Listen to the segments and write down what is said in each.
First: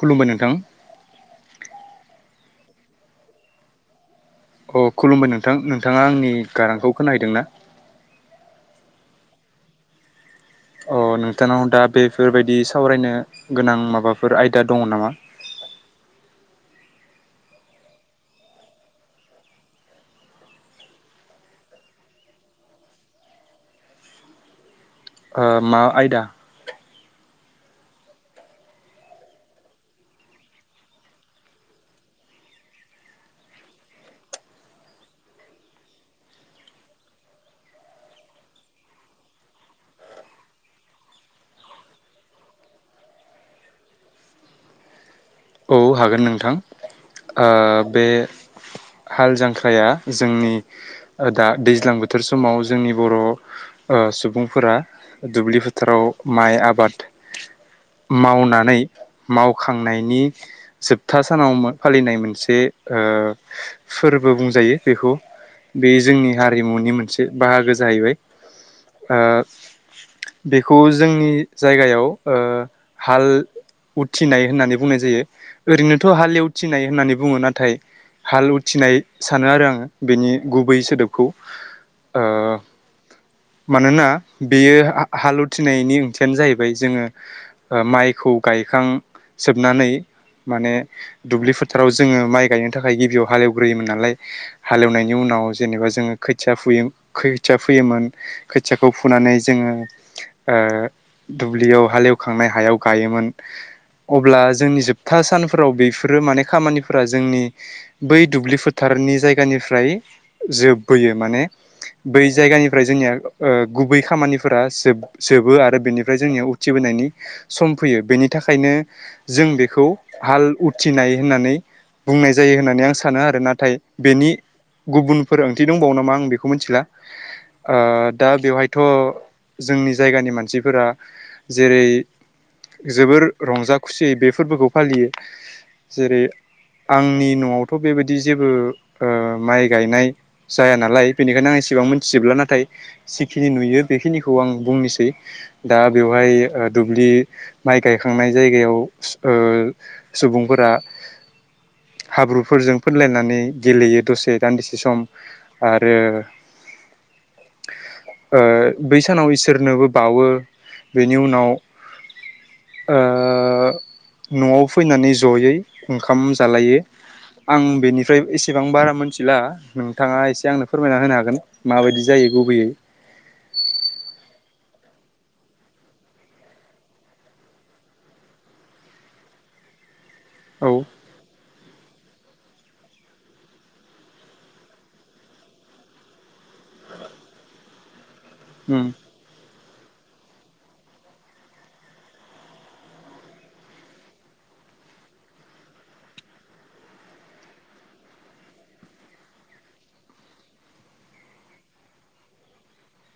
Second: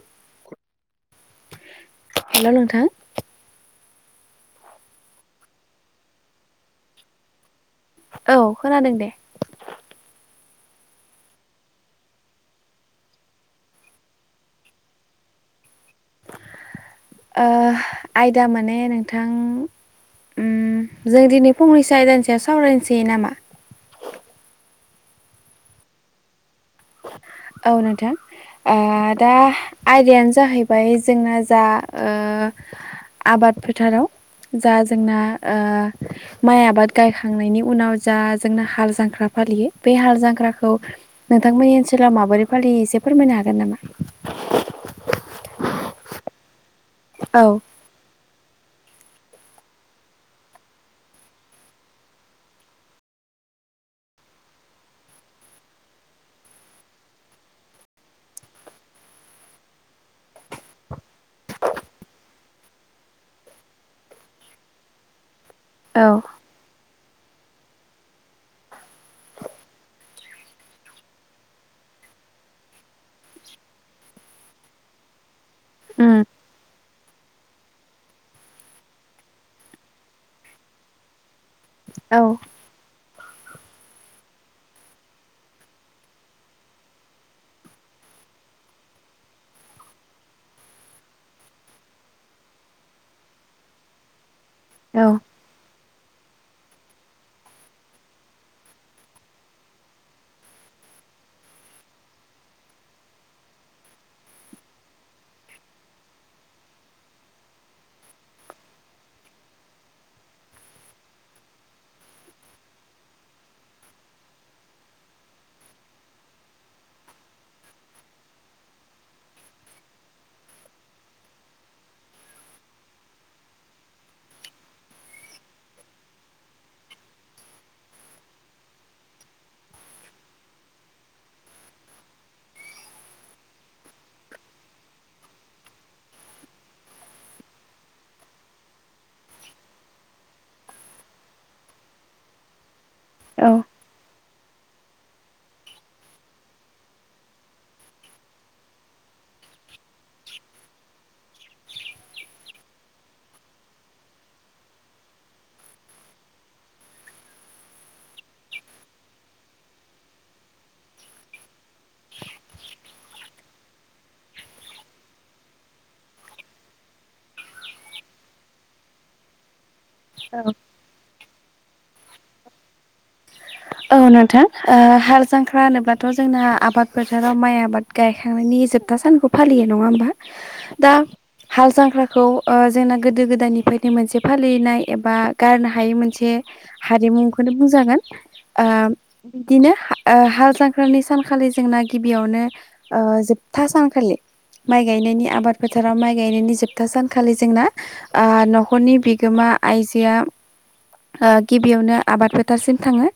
खुलुमबाय नोंथां हेलौ नोंथां अ खुलुमबाय नोंथां नोंथाङा आंनि गारांखौ खोना हैदों ना? औ खोनादों दे अ नोंथांनाव दा बेफोरबायदि सावरायनो गोनां माबाफोर आयदा दङ नामा? [inaudible] ओ आयदा माने नोंथां उम जों दिनै फंनैसो आयदानि सायाव सावरायनोसै नामा? [inaudible] ओ मा आयदा? औ नोंथां ओ दा आयदायानो जाहैबाय जोङो जा ओ आबाद फोथाराव जा जोंना ओ माइ आबाद गायखांनायनि उनाव जा जोंना हाल जांख्रा फालियो बे हाल जांख्राखौ नोंथांमोननि ओनसोलाव माबोरै फालियो एसे फोरमायनो हागोन नामा? औ हागोन नोंथां औ ओ बे हाल जांख्राया जोंनि ओ दा दैज्लां बोथोर समाव जोंनि बर' ओ सुबुंफोरा दुब्लि फोथाराव माइ आबाद मावनानै मावखांनायनि जोबथा सानाव फालिनाय मोनसे ओ फोरबो बुंजायो बेखौ बे औ जोंनि हारिमुनि मोनसे बाहागो जाहैबाय। ओ बेखौ जोंनि जायगायाव ओ हाल उथिनाय होननानै बुंनाय जायो ओरैनोथ' उम हालएथिनाय होननानै बुङो नाथाय हाल उथिनाय सानो आरो आं बेनि गुबै सोदोबखौ। औ ओ मानोना बेयो हा हाल उथिनायनि ओंथियानो जाहैबाय जोङो माइखौ खौ गायखां जोबनानै माने दुब्लि फोथाराव जोङो माइ गायनो थाखाय गिबियाव हालेवग्रोयोमोन नालाय औ हालेवनायनि उनाव जेनेबा जोङो खोथिया फुयो खोथिया फोयोमोन खोथियाखौ फुनानै जोङो ओ दुब्लियाव हालेवखांनाय हायाव गायोमोन अब्ला जोंनि जोब था सानफोराव बेफोरो माने खामानिफोरा जोंनि बै दुब्लि फोथारनि जायगानिफ्राय जोबबोयो माने बै जायगानिफ्राय जोंनिया ओ गुबै खामानिफोरा जोब जोबो आरो बेनिफ्राय जोंनिया उथिबोनायनि सम फैयो बेनि थाखायनो जों बेखौ हाल उथिनाय होननानै बुंनाय जायो होननानै आं सानो आरो नाथाय बेनि गुबुनफोर ओंथि दंबावो नामा आं बेखौ मिथिला। दा बेवहायथ' जोंनि जायगानि मानसिफोरा जेरै जोबोर रंजा खुसियै बे फोरबोखौ फालियो। जेरै आंनि न'आवथ' बेबायदि जेबो ओ माइ गायनाय जाया नालाय बेनिखायनो आं ए सेबां मिथिजोबला नाथाय जिखिनि औ नुयो बेखिनिखौ खौ आं बुंनोसै दा बेवहाय दुब्लि माइ गायखांनाय जायगायाव ओ सुबुंफोरा हाब्रुफोरजों फोरलायनानै गेलेयो दसे दान्दिसे सम आरो [inaudible] ओ बै सानाव इसोरनोबो बावो बेनि उनाव ओ न'आव फैनानै जयै ओंखाम जालायो आं बेनिफ्राय एसेबां बारा मोनथिला नोंथाङा औ एसे आंनो फोरमायना होनो हागोन माबायदि जायो गुबैयै। औ नोंथां ओ हाल जांख्रा होनोब्लाथ' जोंना आबाद फोथाराव माइ आबाद गायखांनायनि जोबथा सानखौ फालियो नङा होमबा। औ दा हाल जांख्राखौ ओ जोंना गोदो गोदायनिफ्रायनो मोनसे फालिनाय एबा गारनो हायै मोनसे हारिमुखौनो बुंजागोन ओ उम बिदिनो ओ हाल जांख्रानि सानखालि जोंना गिबियावनो ओ जोबथा सानखालि माइ गायनायनि आबाद फोथाराव माइ गायनायनि जोबथा सानखालि जोंना आ न'खरनि बिगोमा आइजोआ ओ गिबियावनो आबाद फोथारसिम थाङो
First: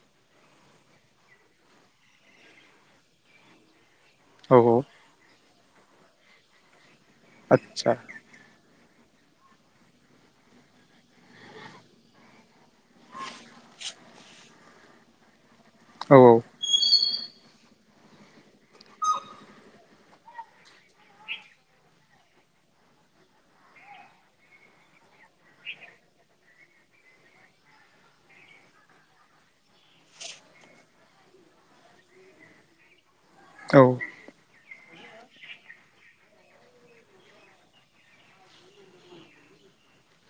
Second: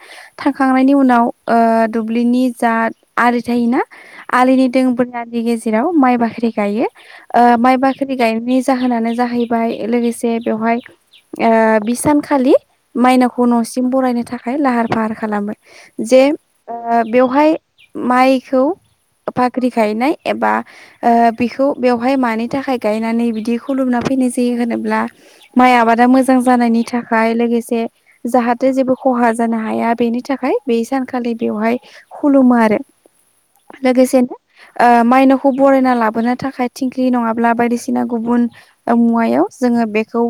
थांखांनायनि उनाव ओ दुब्लिनि जा आलि थायोना औ आलिनि औ दों [unintelligible] यानि गेजेराव माइ बाख्रि गायो ओ माइ आदसा बाख्रि गायनायनि जाहोनानो जाहैबाय लोगोसे बेवहाय ओ बि सानखालि माइनावखौ न'सिम बरायनो थाखाय लाहार फाहार खालामो औ जे ओ बेवहाय माइखौ बाख्रि गायनाय एबा ओ बिखौ बेवहाय मानि थाखाय गायनानै बिदि खुलुमना फैनाय जायो होनोब्ला माइ आबादा मोजां जानायनि थाखाय लोगोसे जाहाथे जेबो खहा जानो हाया बेनि थाखाय बे सानखालि बेवहाय खुलुमो आरो औ लोगोसेनो ओ मायनावखौ बरायना लाबोनो थाखाय थिंख्लि नङाब्ला बायदिसिना गुबुन मुवायाव जोङो बेखौ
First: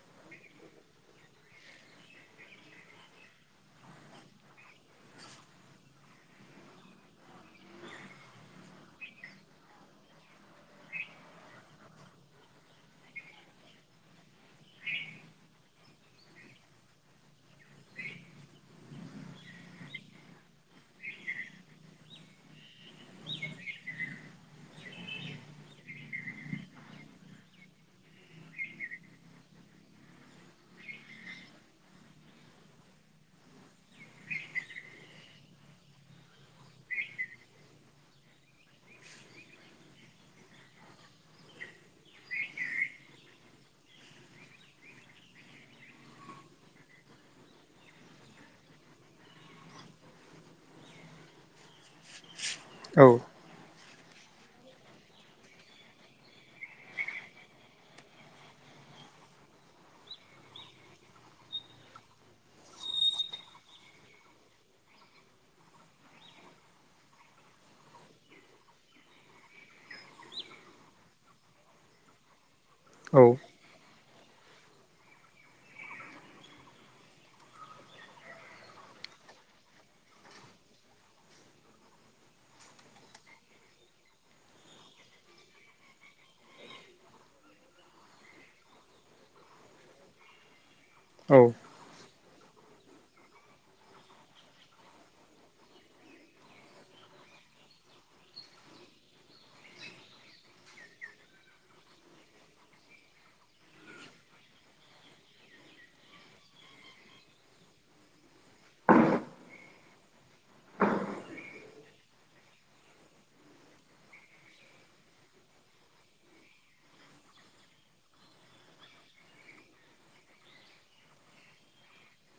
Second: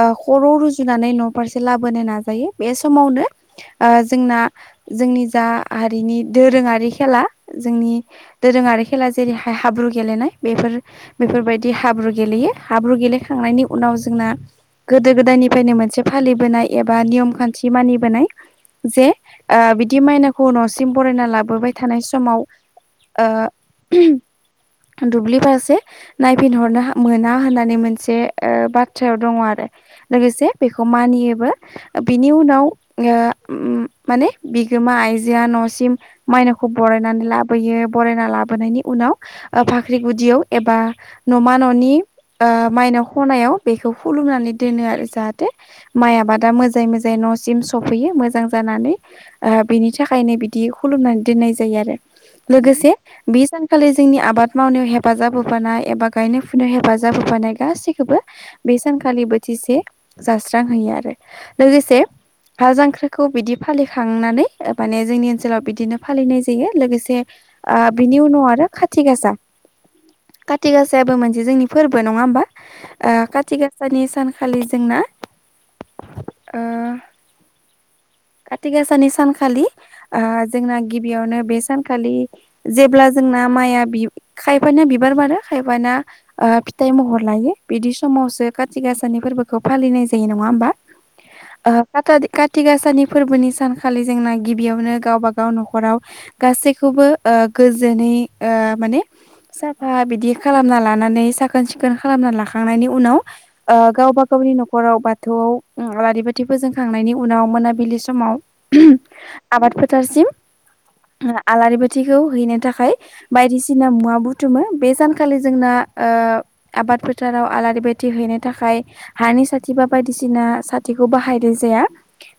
ओ खर' रुजुनानै न' फारसे लाबोनो नाजायो बे समावनो ओ जोंना जोंनि जा हारिनि दोरोङारि खेला जोंनि दोरोङा खेला जेरैहाय हाब्रु गेलेनाय बेफोर बेफोरबायदि हाब्रु गेलेयो। हाब्रु गेलेखांनायनि उ नाव जोंना गोदो गोदायनिफ्रायनो मोनसे फालिबोनाय एबा नियम खान्थि मानिबोनाय जे ओ बिदि माइनावखौ न'सिम बरायना लाबोबाय थानाय समाव ओ [unintelligible] दुब्लि फारसे नायफिनहरनो हा मोना होननानै मोनसे ओ बाथ्रायाव दङ' आरो लोगोसे बेखौ मानियोबो। बिनि उनाव ओ ओम माने बिगोमा आइजोआ न'सिम मायनावखौ बरायनानै लाबोयो बरायना लाबोनायनि उन [unintelligible] ओ भाख्रि गुदियाव एबा न'मा न'नि ओ माइनाव ख'नायाव बेखौ फुलुंनानै दोनो आरो जाहाथे माइ आबादा मोजाय मोजाय न'सिम सफैयो‌ मो जां जानानै ओ बेनि थाखायनो बिदि खुलुमनानै दोननाय जायो आरो लोगोसे औ बे सानखालि जोंनि आबाद मावनायाव हेफाजाब होफानाय एबा गायनाय फुनायाव हेफाजाब होफानाय गाससिखौबो बे सान खालि बोथिसे जास्रांहोयो आरो लोगोसे हा जांख्रि खौ बिदि फालिखांनानै माने जोंनि ओनसोलाव बिदिनो फालिनाय जायो लोगोसे ओ बि नि उनाव आरो खाथि गासा। काति गासायाबो मोनसे जोंनि फोरबो नङा होमबा? ओ औ खाथि गासानि सान खालि जोंना ओ काथि गासानि सानखालि ओ जोंना गिबियावनो बे सानखालि जेब्ला जोंना माइआ बि खायफानिया बिबार बारो खायफाना ओ फिथाइ महर लायो बिदि सम आवसो खाति गासा फोरबोखौ फालिनाय जायो नङा होमबा‌? औ ओ काता [unintelligible] काति गासानि फोरबोनि सानखालि जोंना गिबियावनो गावबा गाव न'खराव गासैखौबो ओ गोजोनै [unintelligible] ओ माने साफा बिदि खालामना लानानै साखोन सिखोन खालामना लाखांनायनि उनाव ओ गावबा गाव नि न'खराव बाथौआव आलारि बाथि फोजोंखांनायनि उनाव मोनाबिलिस समाव [unintelligible] आबाद फोथारसिम आलारि बाथिखौ हैनो थाखाय बायदिसिना मुवा बुथुमो। बे सानखालि जोंना ओ आबाद फोथाराव आलारि बाथि हैनो थाखाय हानि साथि बा बायदिसिना सा थिखौ बाहायनाय जाया।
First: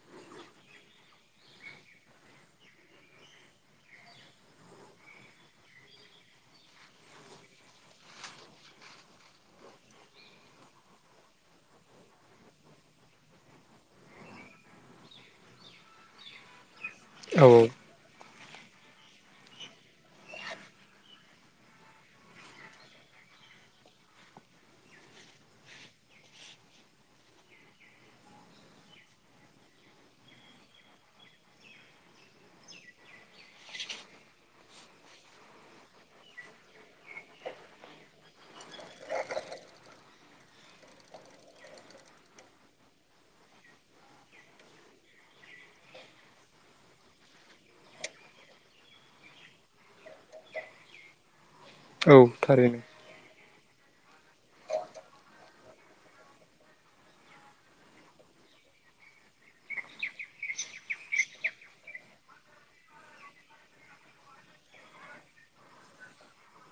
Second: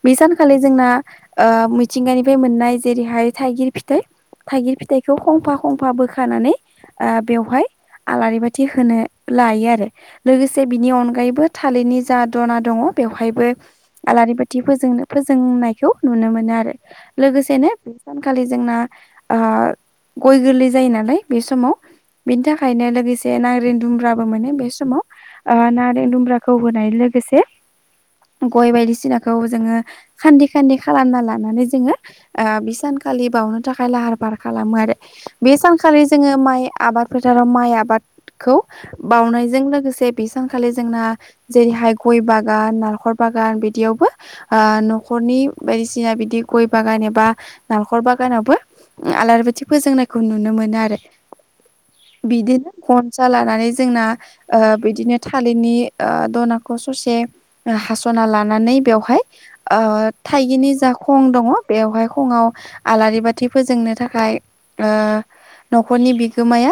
बे सान खालि जोंना ओ मिथिंगानिफ्राय मोननाय जेरैहाय थाइगिर फिथाइ थाइगिर फिथाइखौ खंफा खंफा बोखानानै ओ बेवहाय आलारि बाथि होनो लायो आरो लोगोसे बिनि अनगायैबो थालिरनि जा दना दङ' बेवहायबो आलारि बाथि फोजोंनो फोजोंनायखौ नुनो मोनो आरो औ लोगोसेनो बे सानखालि जोंना ओ गय गोरलै जायो नालाय बे समाव। बेनि थाखायनो लोगोसे नारें दुमब्राबो मोनो बे समाव। ओ नारें दुमब्राखौ होनाय लोगोसे गय बायदिसिनाखौ जोङो खान्दि खान्दि खालामना लानानै जोङो ओ बि सानखालि बावनो थाखाय लाहार फाहार खालामो आरो बे सानखालि जोङो माइ आबाद फोथाराव माइ आबादखौ बाउनायजों लोगोसे बे सानखालि जोंना जेरैहाय गय बागान नालेखर बागान बिदियावबो ओ न' खरनि बायदिसिना बिदि गय बागान एबा नालेंखर बागानावबो आलारि बाथि फोजोंनाय खौ नुनो मोनो आरो औ बिदिनो थारैनो गनसा लानानै जोंना बिदिनो थालिरनि दनाखौ ससे हास'ना लानानै बेयावहाय ओ थाइगिनि जा खं दङ बेवहाय खङआव आलारि बाथि फोजोंनो थाखाय ओ न'खरनि बिगोमाया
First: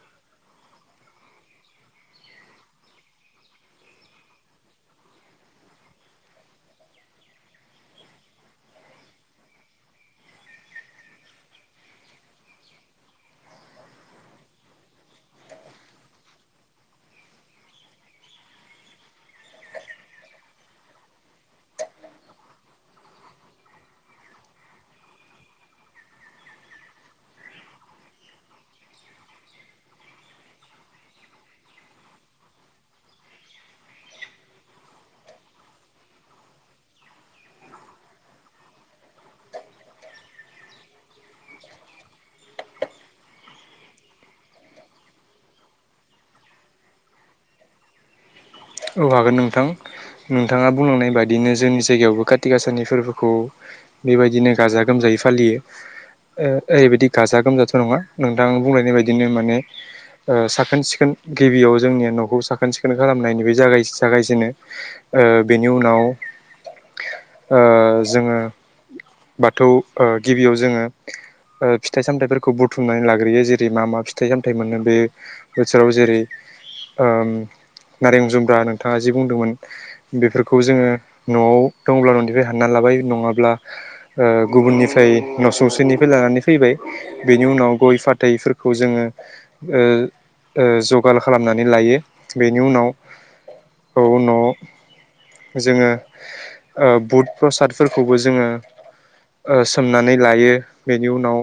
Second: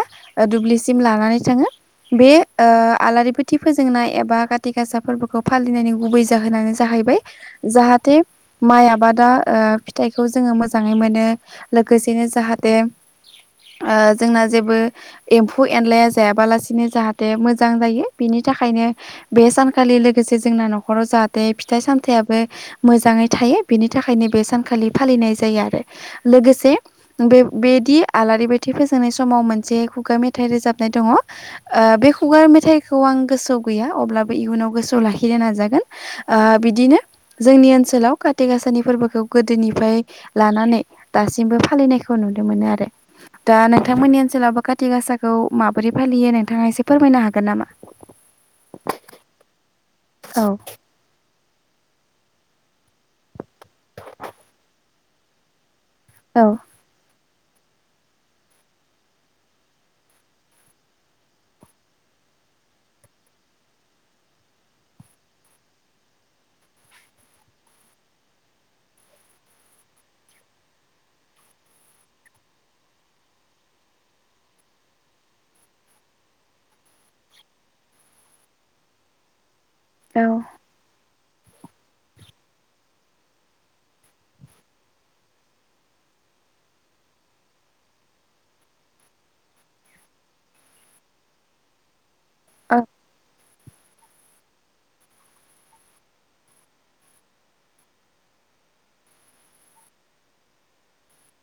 दुब्लिसिम लानानै थाङो। बे ओ आलारि बाथि फोजोंनाय एबा खााथि गासा फोरबोखौ फालिनायनि गुबै जाहोनानो जाहै बाय जाहाथे माइ आबादा ओ फिथाइखौ जोङो मोजाङै मोनो लोगोसेनो जाहा देम ओ जोंना जेबो एम्फौ एनलाया जायाबालासिनो जाहाथे मोजां जायो बिनि बिनि थाखायनो बे सानखालि लोगोसे जोंना न'खराव जाहाथे फिथाइ सामथायाइयाबो मोजाङै थायो बिनि थाखायनो बे सानखालि फालिनाय जायो आरो लोगोसे बे बेदि आलारि बाथि फोजोंनाय समाव मोनसे खुगा मेथाइ रोजाबनाय दङ ओ बे खुगा मेथाइखौ आं गोसोआव गैया अब्लाबो इयुनाव गोसोआव लाखिनो नाजागोन ओ बिदिनो जोंनि ओनसोलाव खााति गाासानि फोरबोखौ गोदोनिफ्राय लानानै दासिमबो फालिनायखौ नु नुनो मोनो आरो। दा नोंथांमोननि ओनसोलावबो काति गासाखौ माबोरै फालियो नोंथाङा एसे फोरमायनो हागोन नामा? औ हागोन नोंथां औ नोंथाङा बुंलांनाय बायदि बिदिनो जोंनि जायगायावबो काति गासानि फोरबोखौ बेबायदिनो गाजा गोमजायै फालियो। औ ओ ओरैबायदि गाजा गोमजाथ' नङा नोंथां बुंलायनाय बायदिनो माने ओ साखोन सिखोन गिबियाव जोंनिया न'खौ साखोन सिखोन खालामनायनि बे जागाय जागायजेनो ओ बेनि उनाव ओ जोङो ओबाथौ गिबियाव जोङो ओ फिथाइ सामथायाइफोरखौ बुथुमनानै लाग्रोयो जेरै मा मा फिथाइ सामथायाइ मोनो बे बोथोराव जेरै ओम नारें जुम्ब्रा नोंथाङा जि बुंदोंमोन औ बेफोरखौ जोङो न'आव दंब्ला न'निफ्राय हानना लाबाय नङाब्ला ओ गुबुननिफ्राय न' सुंसेनिफ्राय लानानै नानै फैबाय बेनि उनाव गय फाथैफोरखौ जोङो ओ ओ जगार खालामनानै लायो बेनि औ उनाव औ न'आव जोङो बुध प्रसादफोरखौबो जोङो ओ सोमनानै लायो बेनि उनाव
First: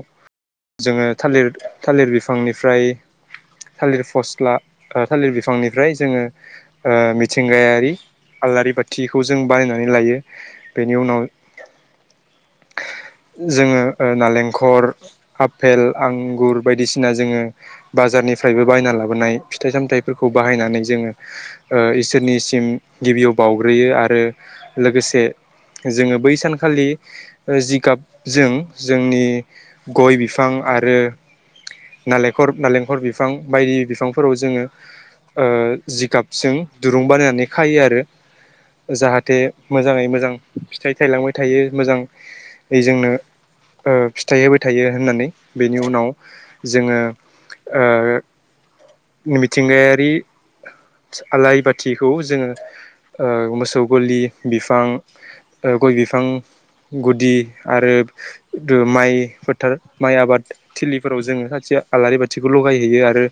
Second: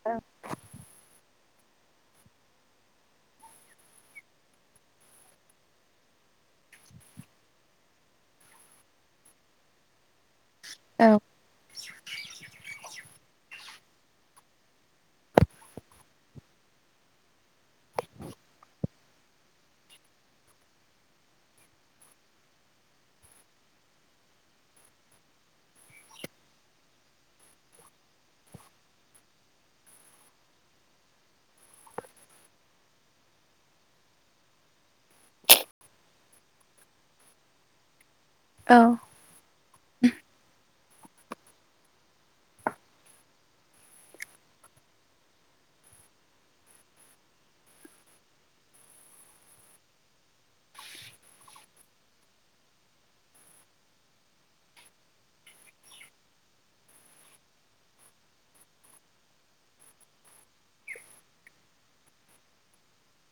जोङो थालिर थालिर बिफांनिफ्राय थालिर फस्ला थालिर बिफांनिफ्राय जोङो ओ मिथिंगायारि आलारि बाथिखौ जों बानायनानै लायो। बेनि औ उनाव जोङो ओ नालेंखर आफेल आंगुर बायदिसिना जोङो बाजार निफ्रायबो बायना लाबोनाय फिथाइ सामथाइफोरखौ बाहायनानै जोङो ओ इसोरनिसिम गिबियाव बावउग्रोयो आरो लोगोसे जोङो बै सानखालि जिगाबजों जोंनि गय बिफां आरो नालेंखर नालेंखर बिफां बायदि बिफांफोराव जोङो ओ जिगाब जों दुरुं बानायनानै खायो आरो जाहाथे मोजाङै मोजां फि फिथाइ थायलांबाय थायो मोजांयै जोंनो ओ फिथाइ होबाय थायो होननानै बेनि उनाव जोङो ओ मिथिंगायारि आलारि बाथिखौ जोङो ओ मोसौ गलि बिफां ओ गय बिफां गुदि आरो दो माइ फोथार माइ आबाद थिलिफोराव जोङो सासे आलारि बाथिखौ लगायहैयो आरो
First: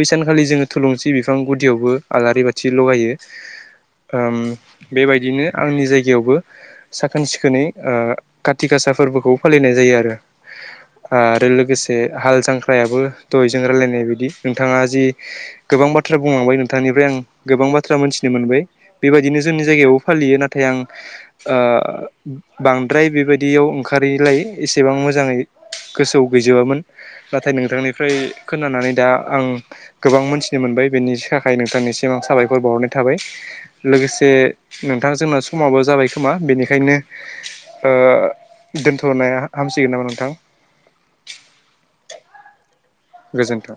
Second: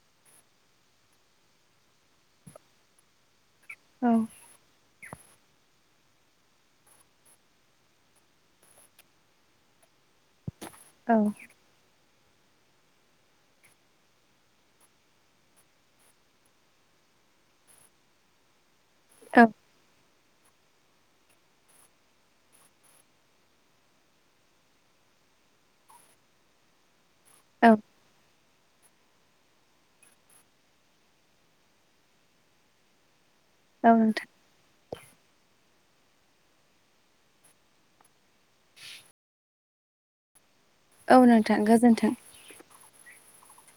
बैसानखालि जोङो थुलुंसि बिफां गुदियावबो आलारि बाथि लगायो। औ ओम बेबायदिनो आंनि जायगायावबो साखोन सिखोनै ओ काथि गासा फोरबोखौ फालिनाय जायो आरो औ आरो लोगोसे हाल जांख्रायाबो दहय जों रायलायनाय बायदि नोंथाङा जि गोबां बाथ्रा बुंलांबाय नों नोंथानिफ्राय आं गोबां बाथ्रा मोनथिनो मोनबाय बेबायदिनो जोंनि जायगायावबो फालियो नाथ नाथाय आं ओ बांद्राय बेबायदियाव ओंखारैलाय एसेबां मोजाङै गोसोआव गैजोबामोन। नाथाय नोंथांनिफ्राय खोनानानै दा आं गोबां मोनथिनो मोनबाय बेनि सा थाखाय नोंथांनिसिम आं साबायखर बावहरनाय थाबाय औ नोंथां लोगोसे नोंथां जोंना समाबो जा जाबाय खोमा बेनिखायनो ओ दोनथ'नाया हामसिगोन नामा नोंथां? औ नोंथां गोजोन्थों। गोजोन्थों।